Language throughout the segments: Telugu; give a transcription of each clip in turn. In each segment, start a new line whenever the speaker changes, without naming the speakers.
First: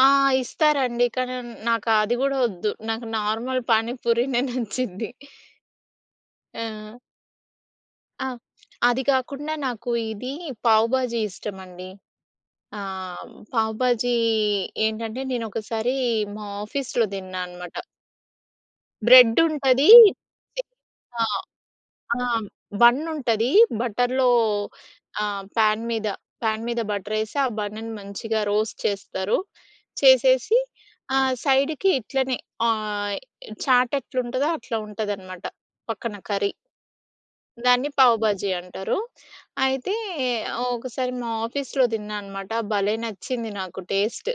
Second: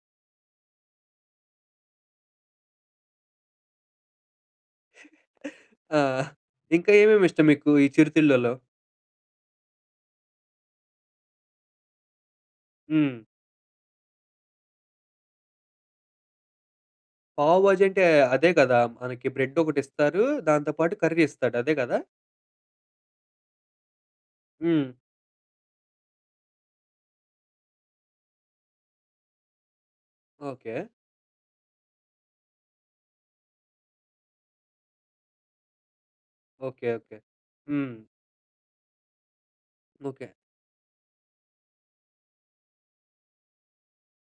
ఆ! ఇస్తారండి కానిన్ నాకు అది గూడా వద్దు. నాకు నార్మల్ పానీపూరినే నచ్చింది.
ఆ! ఇంకా
ఆ!
ఏమేమి ఇష్టం మీకు ఈ
ఆ!
చిరుతిళ్ళలో?
అది కాకుండా నాకు ఇది పావ్ బాజీ ఇష్టమండి. ఆ!
హ్మ్.
పావ్ బాజీ ఏంటంటే, నేనొకసారి మా ఆఫీస్‌లో దిన్నా
పావు
అనమాట.
బాజీ అంటే అదే కదా! మనకి
బ్రెడ్
బ్రెడ్డొకటి
ఉంటది
ఇస్తారు. దాంతో పాటు కర్రీ
ఆ!
ఇస్తాడు అదే గదా?
ఆ! బన్నుంటది. బటర్‌లో
హ్మ్.
ఆహ్, ప్యాన్ మీద, ప్యాన్ మీద బటరేసి, ఆ బన్నని మంచిగా రోస్ట్ చేస్తారు, చేసేసి
ఓకే.
ఆహ్, సైడ్‌కి ఇట్లనే ఆహ్, య్ చాటెట్లుంటదో అట్లా ఉంటాదనమాట. పక్కన కర్రీ.
ఓకే. ఓకే.
దాన్ని
హ్మ్.
పావ్ బాజీ అంటారు. అయితే,
ఓకే.
ఒకసారి మా ఆఫీస్‌లో దిన్నా అనమాట. భలే నచ్చింది నాకు టేస్ట్.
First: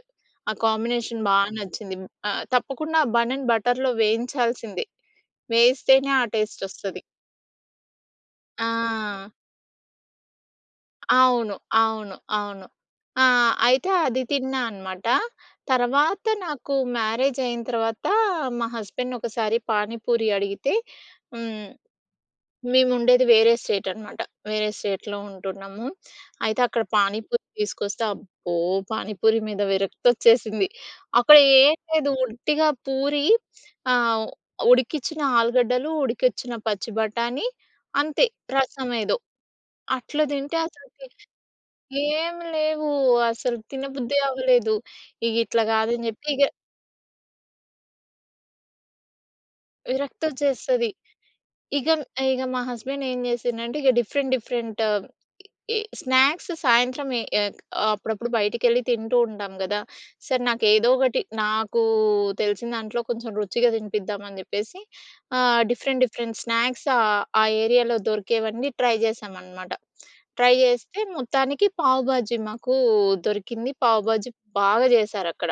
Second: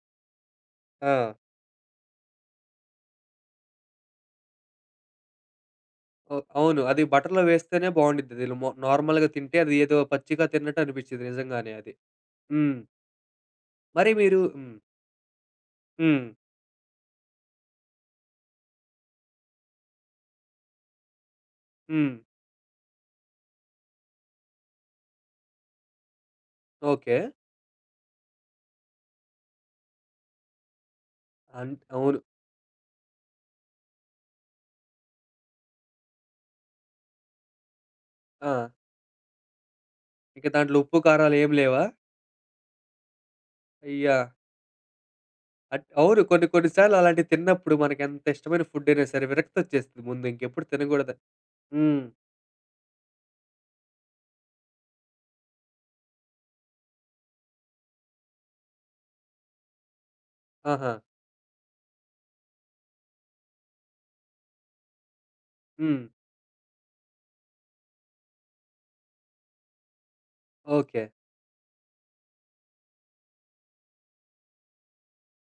ఆ కాంబినేషన్
ఆ!
బా నచ్చింది. హ్మ్, ఆహ్, తప్పకుండా బన్నని బటర్‌లో వేయించాల్సిందే, వేయిస్తేనే ఆ
ఓహ్! అవును.
టేస్టొస్తది.
అది బటర్‌లో వేస్తేనే బావుండుద్ది. అది ల్
ఆ!
నార్మల్‌గా తింటే, అది ఏదో పచ్చిగా తిన్నట్టు అనిపిచ్చేది
అవును.
నిజంగానే అది.
అవును. అవును.
హ్మ్.
ఆ! అయితే
మరి
అది
మీరు
తిన్నా
హ్మ్.
అనమాట. తర్వాత
హ్మ్.
నాకు మ్యారేజైన తర్వాత, మా హస్బెండ్‌ని ఒకసారి పానీపూరి అడిగితే, హ్మ్
హ్మ్.
మేముండేది వేరే స్టేట్ అనమాట, వేరే స్టేట్‌లో ఉంటున్నాము. అయితే, అక్కడ
ఓకే.
పానీపూరి తీసుకొస్తే, అబ్బో! పానీపూరి మీద విరక్తోచ్చేసింది. అక్కడ ఏం
అట్
లేదు.
అవును.
ఉట్టిగా పూరి ఆహ్, ఉడికిచ్చిన ఆలుగడ్డలు, ఉడికిచ్చిన పచ్చి బఠాణి అంతే,
ఆ!
రసమేదో అట్ల
ఇక
దింటే
దాంట్లో ఉప్పు,
అసలుకి
కారాలేమి లేవా?
ఏమి లేవు. అసలు తిన
అయ్యా!
బుద్ధి అవ్వలేదు. ఇగ ఇట్లా
అట్
కాదని
అవును.
జెప్పి ఇగ
కొన్ని, కొన్ని సార్లు అలాంటివి తిన్నప్పుడు మనకెంత ఇష్టమైన ఫుడైనా సరే, విరక్తోచ్చేస్తుంది ముందు ఇంకెప్పుడు
విరక్తోచ్చేస్తది.
తినకూడదు.
ఇగ,
హ్మ్.
ఇగ మా హస్బెండేం జేసిండంటే ఇగ డిఫరెంట్, డిఫరెంట్ స్నాక్స్ సాయంత్రం ఎ ఏక్ అప్పుడప్పుడు బయటికెళ్ళి తింటూ ఉంటాం గదా! సరే, నాకేదో
ఆహా!
ఒకటి, నాకు తెలిసిన దాంట్లో కొంచెం రుచిగా తినిపిద్దామని చెప్పేసి ఆహ్, డిఫరెంట్,
హ్మ్.
డిఫరెంట్ స్నాక్స్ ఆహ్, ఆ ఏరియాలో దొరికేవన్నీ ట్రై జేసామనమాట. ట్రై జేస్తే
ఓకే.
మొత్తానికి పావు బాజీ మాకు దొరికింది. పావు బాజీ బాగా జేసారక్కడ.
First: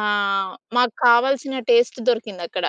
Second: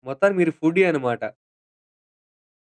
ఆ!
మొత్తానికి మీరు ఫుడ్డీ
మాకు
అన్నమాట.
కావాల్సిన టేస్ట్ దొరికిందక్కడ.